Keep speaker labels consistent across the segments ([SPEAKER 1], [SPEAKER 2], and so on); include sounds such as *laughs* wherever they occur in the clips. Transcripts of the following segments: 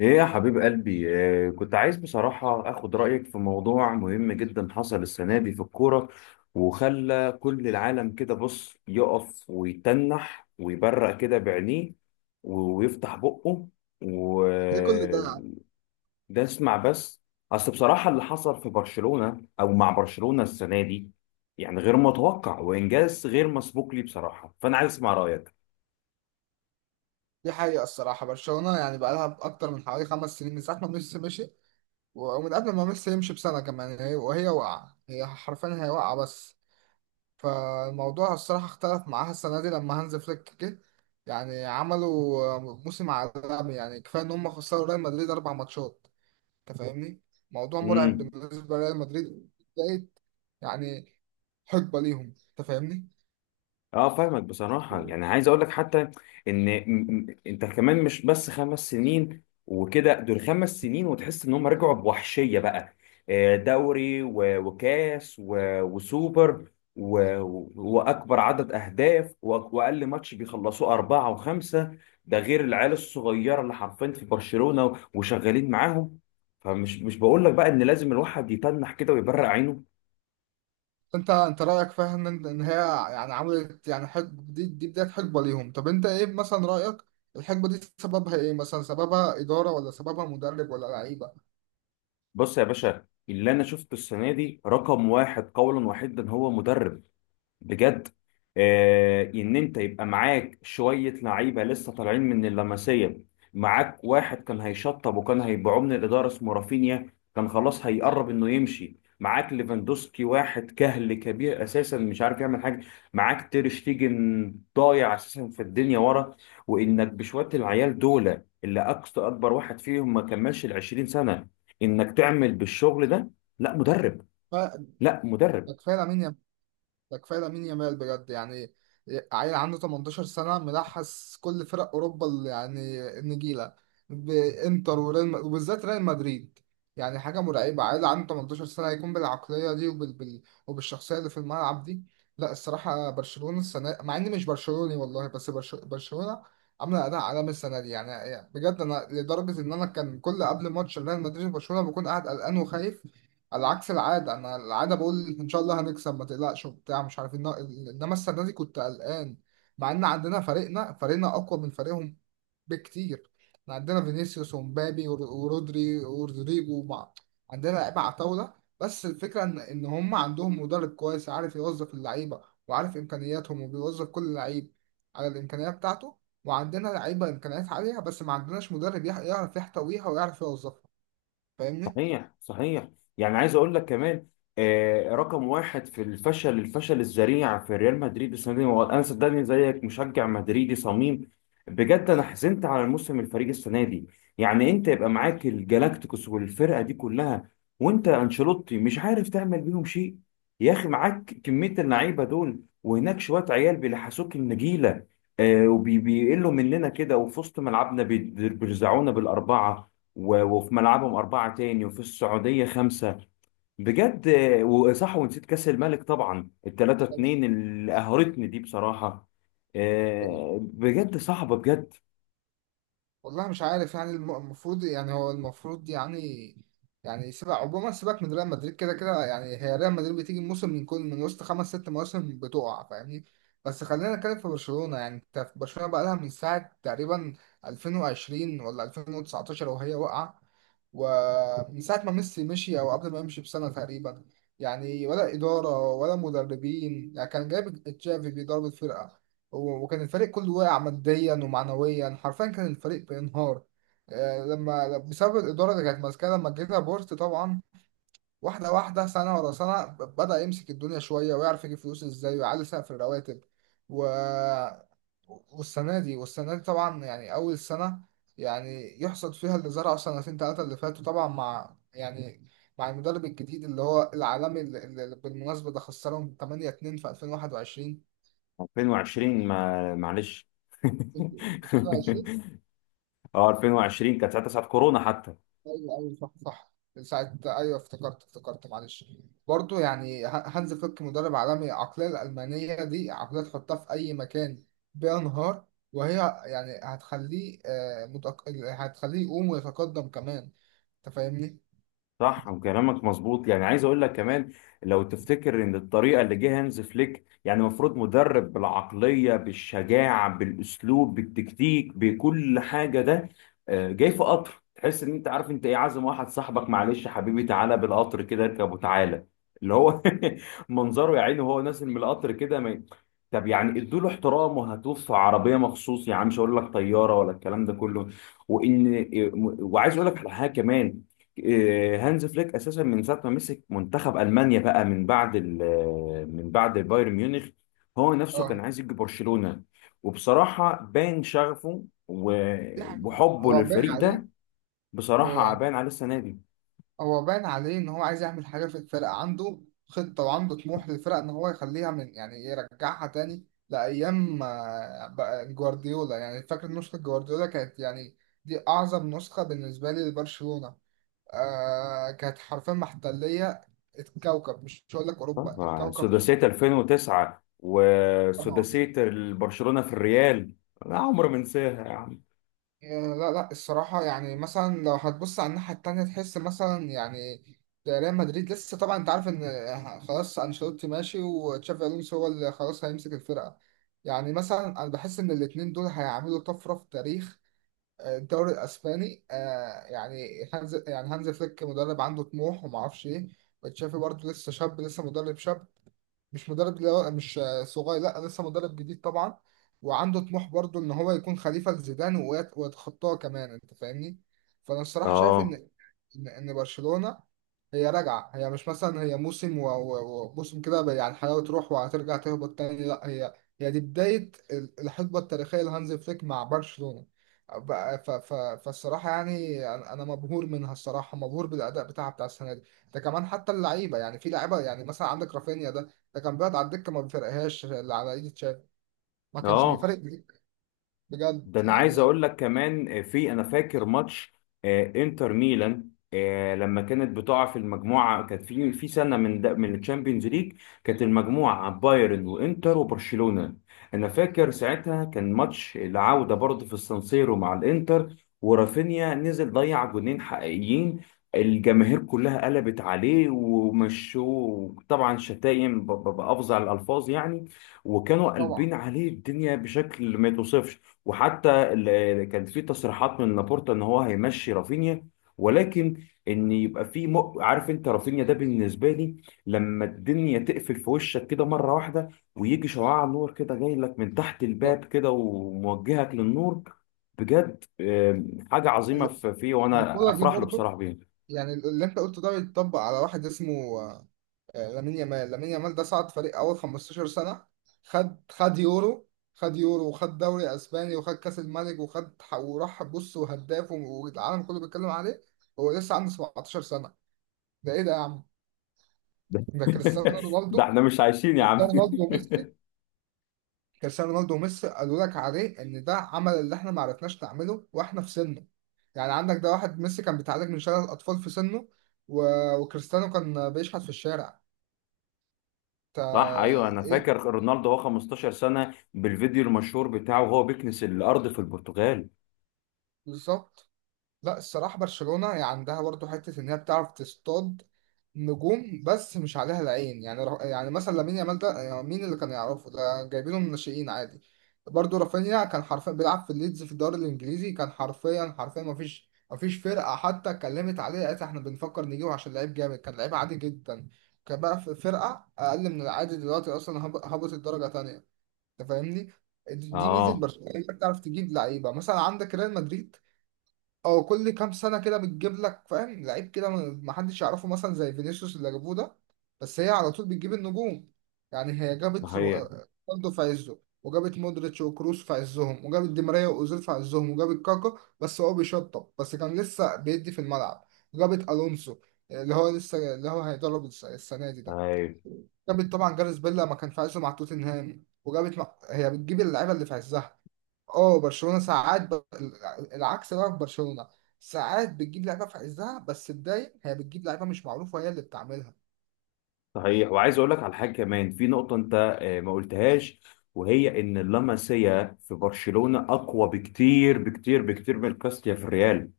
[SPEAKER 1] ايه يا حبيب قلبي؟ كنت عايز بصراحة اخد رأيك في موضوع مهم جدا حصل السنة دي في الكورة. وخلى كل العالم كده بص يقف ويتنح ويبرق كده بعينيه و- ويفتح بقه.
[SPEAKER 2] ايه كل ده؟
[SPEAKER 1] وده اسمع بس. اصل بصراحة اللي حصل في برشلونة او مع برشلونة السنة دي يعني غير متوقع وانجاز غير مسبوق لي بصراحة، فانا عايز اسمع
[SPEAKER 2] دي حقيقة، الصراحة برشلونة يعني بقى لها أكتر من حوالي 5 سنين من ساعة ما ميسي مشي، ومن قبل ما ميسي يمشي بسنة كمان هي وهي واقعة، هي حرفيا هي واقعة بس. فالموضوع الصراحة اختلف معاها السنة دي لما هانز فليك جه. يعني عملوا موسم عالمي، يعني كفاية إن هم خسروا ريال مدريد 4 ماتشات. أنت فاهمني؟ موضوع مرعب
[SPEAKER 1] رأيك.
[SPEAKER 2] بالنسبة لريال مدريد. بقيت يعني حقبة ليهم، أنت فاهمني؟
[SPEAKER 1] اه، فاهمك بصراحة، يعني عايز اقول لك حتى ان انت كمان مش بس 5 سنين وكده، دول 5 سنين وتحس ان هم رجعوا بوحشية بقى. دوري و- وكاس و- وسوبر و- و- واكبر عدد اهداف و- واقل ماتش بيخلصوه اربعة وخمسة. ده غير العيال الصغيرة اللي حرفيا في برشلونة وشغالين معاهم. فمش مش بقول لك بقى ان لازم الواحد يتنح كده ويبرق عينه.
[SPEAKER 2] انت رايك فاهم ان هي يعني عملت، يعني حقبه، دي بدايه حقبه ليهم. طب انت ايه مثلا رايك الحقبه دي سببها ايه؟ مثلا سببها اداره ولا سببها مدرب ولا لعيبه؟
[SPEAKER 1] بص يا باشا، اللي انا شفته السنه دي رقم واحد قولا واحدا هو مدرب. بجد. ان انت يبقى معاك شويه لعيبه لسه طالعين من اللمسيه. معاك واحد كان هيشطب وكان هيبيعوه من الاداره اسمه رافينيا، كان خلاص هيقرب انه يمشي. معاك ليفاندوسكي واحد كهل كبير اساسا مش عارف يعمل حاجه. معاك تير شتيجن ضايع اساسا في الدنيا ورا. وانك بشويه العيال دول اللي اقصى اكبر واحد فيهم ما كملش ال 20 سنه، انك تعمل بالشغل ده، لا مدرب، لا مدرب.
[SPEAKER 2] فكفايه لامين، ده كفايه لامين يامال بجد يعني. عيل عنده 18 سنه ملحس كل فرق اوروبا اللي يعني النجيله، بانتر وريال وبالذات ريال مدريد. يعني حاجه مرعبه، عيل عنده 18 سنه يكون بالعقليه دي وبالشخصيه اللي في الملعب دي. لا الصراحه برشلونه السنه، مع اني مش برشلوني والله، بس برشلونه عامله اداء عالمي السنه دي يعني بجد. انا لدرجه ان انا كان كل قبل ماتش ريال مدريد وبرشلونه بكون قاعد قلقان وخايف، على عكس العادة. أنا العادة بقول إن شاء الله هنكسب ما تقلقش وبتاع، مش عارف إنما السنة دي كنت قلقان، مع إن عندنا فريقنا أقوى من فريقهم بكتير. إحنا عندنا فينيسيوس ومبابي ورودري ورودريجو عندنا لعيبة على طاولة. بس الفكرة إن هم عندهم مدرب كويس عارف يوظف اللعيبة، وعارف إمكانياتهم وبيوظف كل لعيب على الإمكانية بتاعته. وعندنا لعيبة إمكانيات عالية بس ما عندناش مدرب يعرف يحتويها ويعرف يوظفها. فاهمني؟
[SPEAKER 1] صحيح، صحيح. يعني عايز اقول لك كمان، رقم واحد في الفشل الذريع في ريال مدريد السنه دي هو، انا صدقني زيك مشجع مدريدي صميم. بجد انا حزنت على الموسم، الفريق السنه دي. يعني انت يبقى معاك الجالاكتيكوس والفرقه دي كلها، وانت انشيلوتي مش عارف تعمل بيهم شيء. يا اخي معاك كميه اللعيبه دول وهناك شويه عيال بيلحسوك النجيله، وبيقلوا مننا كده، وفي وسط ملعبنا بيرزعونا بالاربعه، و- وفي ملعبهم أربعة تاني، وفي السعودية خمسة. بجد، وصح، ونسيت كأس الملك طبعا، 3-2 اللي قهرتني دي بصراحة.
[SPEAKER 2] تمام.
[SPEAKER 1] بجد صعبة بجد.
[SPEAKER 2] والله مش عارف يعني، المفروض يعني، هو المفروض يعني، يعني سيبك عموما، سيبك من ريال مدريد كده كده. يعني هي ريال مدريد بتيجي موسم من كل من وسط خمس ست مواسم بتقع، فاهمني؟ بس خلينا نتكلم في برشلونة. يعني انت في برشلونة بقى لها من ساعة تقريبا 2020 ولا 2019 وهي واقعة، ومن ساعة ما ميسي مشي أو قبل ما يمشي بسنة تقريبا. يعني ولا إدارة ولا مدربين، يعني كان جايب تشافي بيدرب الفرقة، وكان الفريق كله واقع ماديا ومعنويا، حرفيا كان الفريق بينهار، آه، لما بسبب الإدارة اللي كانت ماسكاها. لما جه بورت طبعا، واحدة واحدة، سنة ورا سنة، بدأ يمسك الدنيا شوية ويعرف يجيب فلوس ازاي ويعلي سقف الرواتب و... والسنة دي، والسنة دي طبعا يعني أول سنة يعني يحصد فيها اللي زرعه سنتين تلاتة اللي فاتوا، طبعا مع يعني، مع المدرب الجديد اللي هو العالمي، اللي بالمناسبة ده خسرهم 8-2 في
[SPEAKER 1] 2020، ما معلش. *laughs*
[SPEAKER 2] 2021.
[SPEAKER 1] اه، 2020 كانت ساعتها ساعة كورونا حتى.
[SPEAKER 2] ايوه ايوه، صح صح، ساعة. ايوه افتكرت، معلش. برضو يعني هانز فليك مدرب عالمي، العقلية الألمانية دي عقلية تحطها في أي مكان بينهار وهي، يعني هتخليه، آه، هتخليه يقوم ويتقدم كمان، أنت فاهمني؟
[SPEAKER 1] صح، وكلامك مظبوط، يعني عايز اقول لك كمان، لو تفتكر ان الطريقه اللي جه هانز فليك، يعني المفروض مدرب بالعقليه بالشجاعه بالاسلوب بالتكتيك بكل حاجه ده. جاي في قطر، تحس ان انت عارف انت ايه، عازم واحد صاحبك، معلش حبيبي تعالى بالقطر كده، اركب وتعالى. اللي هو *laughs* منظره يا عيني وهو نازل من القطر كده ما ي- طب يعني ادوا له احترام وهاتوه في عربيه مخصوص، يعني مش هقول لك طياره ولا الكلام ده كله. وان وعايز اقول لك على حاجه كمان. هانز فليك اساسا من ساعه ما مسك منتخب المانيا بقى، من بعد بايرن ميونخ، هو نفسه كان
[SPEAKER 2] اه،
[SPEAKER 1] عايز يجي برشلونه. وبصراحه باين شغفه و-
[SPEAKER 2] دي حقيقة
[SPEAKER 1] وحبه
[SPEAKER 2] هو باين
[SPEAKER 1] للفريق
[SPEAKER 2] عليه.
[SPEAKER 1] ده.
[SPEAKER 2] هو
[SPEAKER 1] بصراحه
[SPEAKER 2] يعني
[SPEAKER 1] باين عليه السنه دي.
[SPEAKER 2] هو باين عليه ان هو عايز يعمل حاجه في الفرقه، عنده خطه وعنده طموح للفرقه ان هو يخليها من، يعني يرجعها تاني لايام، آه، بقى جوارديولا. يعني فاكر نسخه جوارديولا كانت يعني دي اعظم نسخه بالنسبه لي لبرشلونه. آه، كانت حرفيا محتليه الكوكب، مش هقول لك اوروبا،
[SPEAKER 1] طبعا
[SPEAKER 2] الكوكب
[SPEAKER 1] سداسيه 2009
[SPEAKER 2] كله.
[SPEAKER 1] وسداسيه برشلونه في الريال. لا عمر ما انساها يا عم.
[SPEAKER 2] آه، لا لا، الصراحة يعني مثلا لو هتبص على الناحية التانية تحس مثلا يعني ريال مدريد لسه، طبعا انت عارف ان خلاص انشيلوتي ماشي، وتشافي الونسو هو اللي خلاص هيمسك الفرقة. يعني مثلا انا بحس ان الاتنين دول هيعملوا طفرة في تاريخ، آه، الدوري الاسباني. آه، يعني هانز فليك مدرب عنده طموح وما اعرفش ايه، وتشافي برضه لسه شاب، لسه مدرب شاب، مش مدرب اللي هو مش صغير، لا لسه مدرب جديد طبعا، وعنده طموح برضو ان هو يكون خليفة لزيدان ويتخطاه كمان، انت فاهمني. فانا الصراحة شايف
[SPEAKER 1] اه،
[SPEAKER 2] ان، إن برشلونه هي راجعه، هي مش مثلا هي موسم وموسم كده بقى يعني الحلاوه تروح وهترجع تهبط تاني، لا هي، هي دي بدايه الحقبه التاريخيه لهانز فليك مع برشلونه. بقى ف ف فالصراحه يعني أنا مبهور منها، الصراحه مبهور بالاداء بتاعها بتاع السنه دي. ده كمان حتى اللعيبه يعني، في لعيبه يعني مثلا عندك رافينيا ده، ده كان بيقعد على الدكه ما بيفرقهاش اللي على ايد تشافي، ما كانش
[SPEAKER 1] اه.
[SPEAKER 2] بيفرق بجد
[SPEAKER 1] ده انا عايز
[SPEAKER 2] يعني.
[SPEAKER 1] اقول لك كمان، انا فاكر ماتش انتر ميلان. لما كانت بتقع في المجموعه، كانت في سنه من ده من الشامبيونز ليج، كانت المجموعه بايرن وانتر وبرشلونه. انا فاكر ساعتها كان ماتش العوده برضه في السانسيرو مع الانتر، ورافينيا نزل ضيع جونين حقيقيين. الجماهير كلها قلبت عليه، ومشوه طبعا شتايم بافظع الالفاظ يعني، وكانوا
[SPEAKER 2] طبعا
[SPEAKER 1] قلبين عليه الدنيا بشكل ما يتوصفش. وحتى كان في تصريحات من لابورتا ان هو هيمشي رافينيا، ولكن ان يبقى في عارف انت، رافينيا ده بالنسبه لي لما الدنيا تقفل في وشك كده مره واحده، ويجي شعاع نور كده جاي لك من تحت الباب كده وموجهك للنور، بجد حاجه عظيمه فيه، وانا
[SPEAKER 2] الكوره دي
[SPEAKER 1] افرح له
[SPEAKER 2] برضه
[SPEAKER 1] بصراحه بيه.
[SPEAKER 2] يعني اللي انت قلته ده بيتطبق على واحد اسمه، آه، لامين يامال. لامين يامال ده صعد فريق اول 15 سنة، خد يورو، خد يورو وخد دوري اسباني وخد كاس الملك وخد وراح بص، وهداف والعالم كله بيتكلم عليه. هو لسه عنده 17 سنة! ده ايه ده يا عم؟
[SPEAKER 1] ده
[SPEAKER 2] ده كريستيانو
[SPEAKER 1] *laughs*
[SPEAKER 2] رونالدو،
[SPEAKER 1] ده احنا مش عايشين يا عم.
[SPEAKER 2] كريستيانو رونالدو وميسي. كريستيانو رونالدو وميسي قالوا لك عليه ان ده عمل اللي احنا ما عرفناش نعمله واحنا في سنه. يعني عندك ده، واحد ميسي كان بيتعالج من شلل الاطفال في سنه و... وكريستيانو كان بيشحت في الشارع.
[SPEAKER 1] صح، ايوه، انا فاكر
[SPEAKER 2] ايه،
[SPEAKER 1] رونالدو هو 15 سنه بالفيديو المشهور بتاعه وهو بيكنس الارض في البرتغال.
[SPEAKER 2] بالظبط. لا الصراحه برشلونه يعني عندها برضو حته ان هي بتعرف تصطاد نجوم بس مش عليها العين، يعني يعني مثلا لامين يامال ده يعني مين اللي كان يعرفه؟ ده جايبينه من الناشئين عادي. برضو رافينيا كان حرفيا بيلعب في ليدز في الدوري الانجليزي، كان حرفيا حرفيا ما فيش فرقه حتى اتكلمت عليه قالت احنا بنفكر نجيبه عشان لعيب جامد، كان لعيب عادي جدا، كان بقى في فرقه اقل من العادي دلوقتي اصلا، هبط الدرجه تانية، انت فاهمني. دي ميزه
[SPEAKER 1] اه،
[SPEAKER 2] برشلونه، انت بتعرف تجيب لعيبه. مثلا عندك ريال مدريد او كل كام سنه كده بتجيب لك فاهم لعيب كده ما حدش يعرفه مثلا، زي فينيسيوس اللي جابوه ده، بس هي على طول بتجيب النجوم. يعني هي جابت
[SPEAKER 1] صحيح.
[SPEAKER 2] رونالدو في عزه، وجابت مودريتش وكروس في عزهم، وجابت دي ماريا واوزيل في عزهم، وجابت كاكا بس هو بيشطب، بس كان لسه بيدي في الملعب، وجابت الونسو اللي هو لسه، اللي هو هيدرب السنه دي ده،
[SPEAKER 1] أيوة.
[SPEAKER 2] جابت طبعا جاريث بيل لما كان في عزه مع توتنهام، هي بتجيب اللعيبه اللي في عزها. اه برشلونه ساعات العكس بقى، في برشلونه ساعات بتجيب لعيبه في عزها بس الدايم هي بتجيب لعيبه مش معروفه وهي اللي بتعملها.
[SPEAKER 1] صحيح، وعايز اقول لك على حاجه كمان، في نقطه انت ما قلتهاش، وهي ان اللاماسيا في برشلونه اقوى بكتير بكتير بكتير من كاستيا في الريال.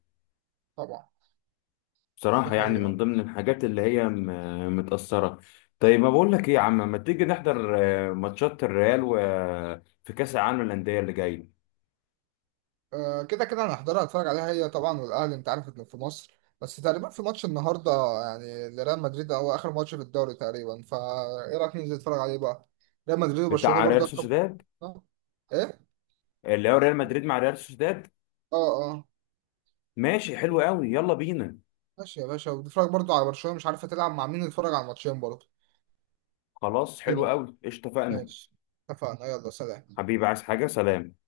[SPEAKER 2] طبعا، دي
[SPEAKER 1] بصراحه يعني
[SPEAKER 2] حقيقه.
[SPEAKER 1] من ضمن الحاجات اللي هي متاثره. طيب، ما بقول لك ايه يا عم، ما تيجي نحضر ماتشات الريال و في كاس العالم للانديه اللي جاي،
[SPEAKER 2] آه، كده كده انا هحضرها اتفرج عليها هي طبعا، والاهلي انت عارف انه في مصر بس. تقريبا في ماتش النهارده يعني لريال مدريد، او اخر ماتش في الدوري تقريبا. فايه رايك ننزل نتفرج عليه بقى؟ ريال مدريد وبرشلونه
[SPEAKER 1] بتاع ريال
[SPEAKER 2] برضه اخر،
[SPEAKER 1] سوسيداد،
[SPEAKER 2] آه. ايه؟
[SPEAKER 1] اللي هو ريال مدريد مع ريال سوسيداد.
[SPEAKER 2] اه اه،
[SPEAKER 1] ماشي، حلو قوي يلا بينا.
[SPEAKER 2] ماشي يا باشا. وبتتفرج برضو على برشلونة مش عارفة تلعب مع مين؟ تتفرج على الماتشين برضو
[SPEAKER 1] خلاص، حلو
[SPEAKER 2] كده؟
[SPEAKER 1] قوي، اتفقنا.
[SPEAKER 2] ماشي، اتفقنا، يلا سلام.
[SPEAKER 1] حبيبي، عايز حاجه؟ سلام.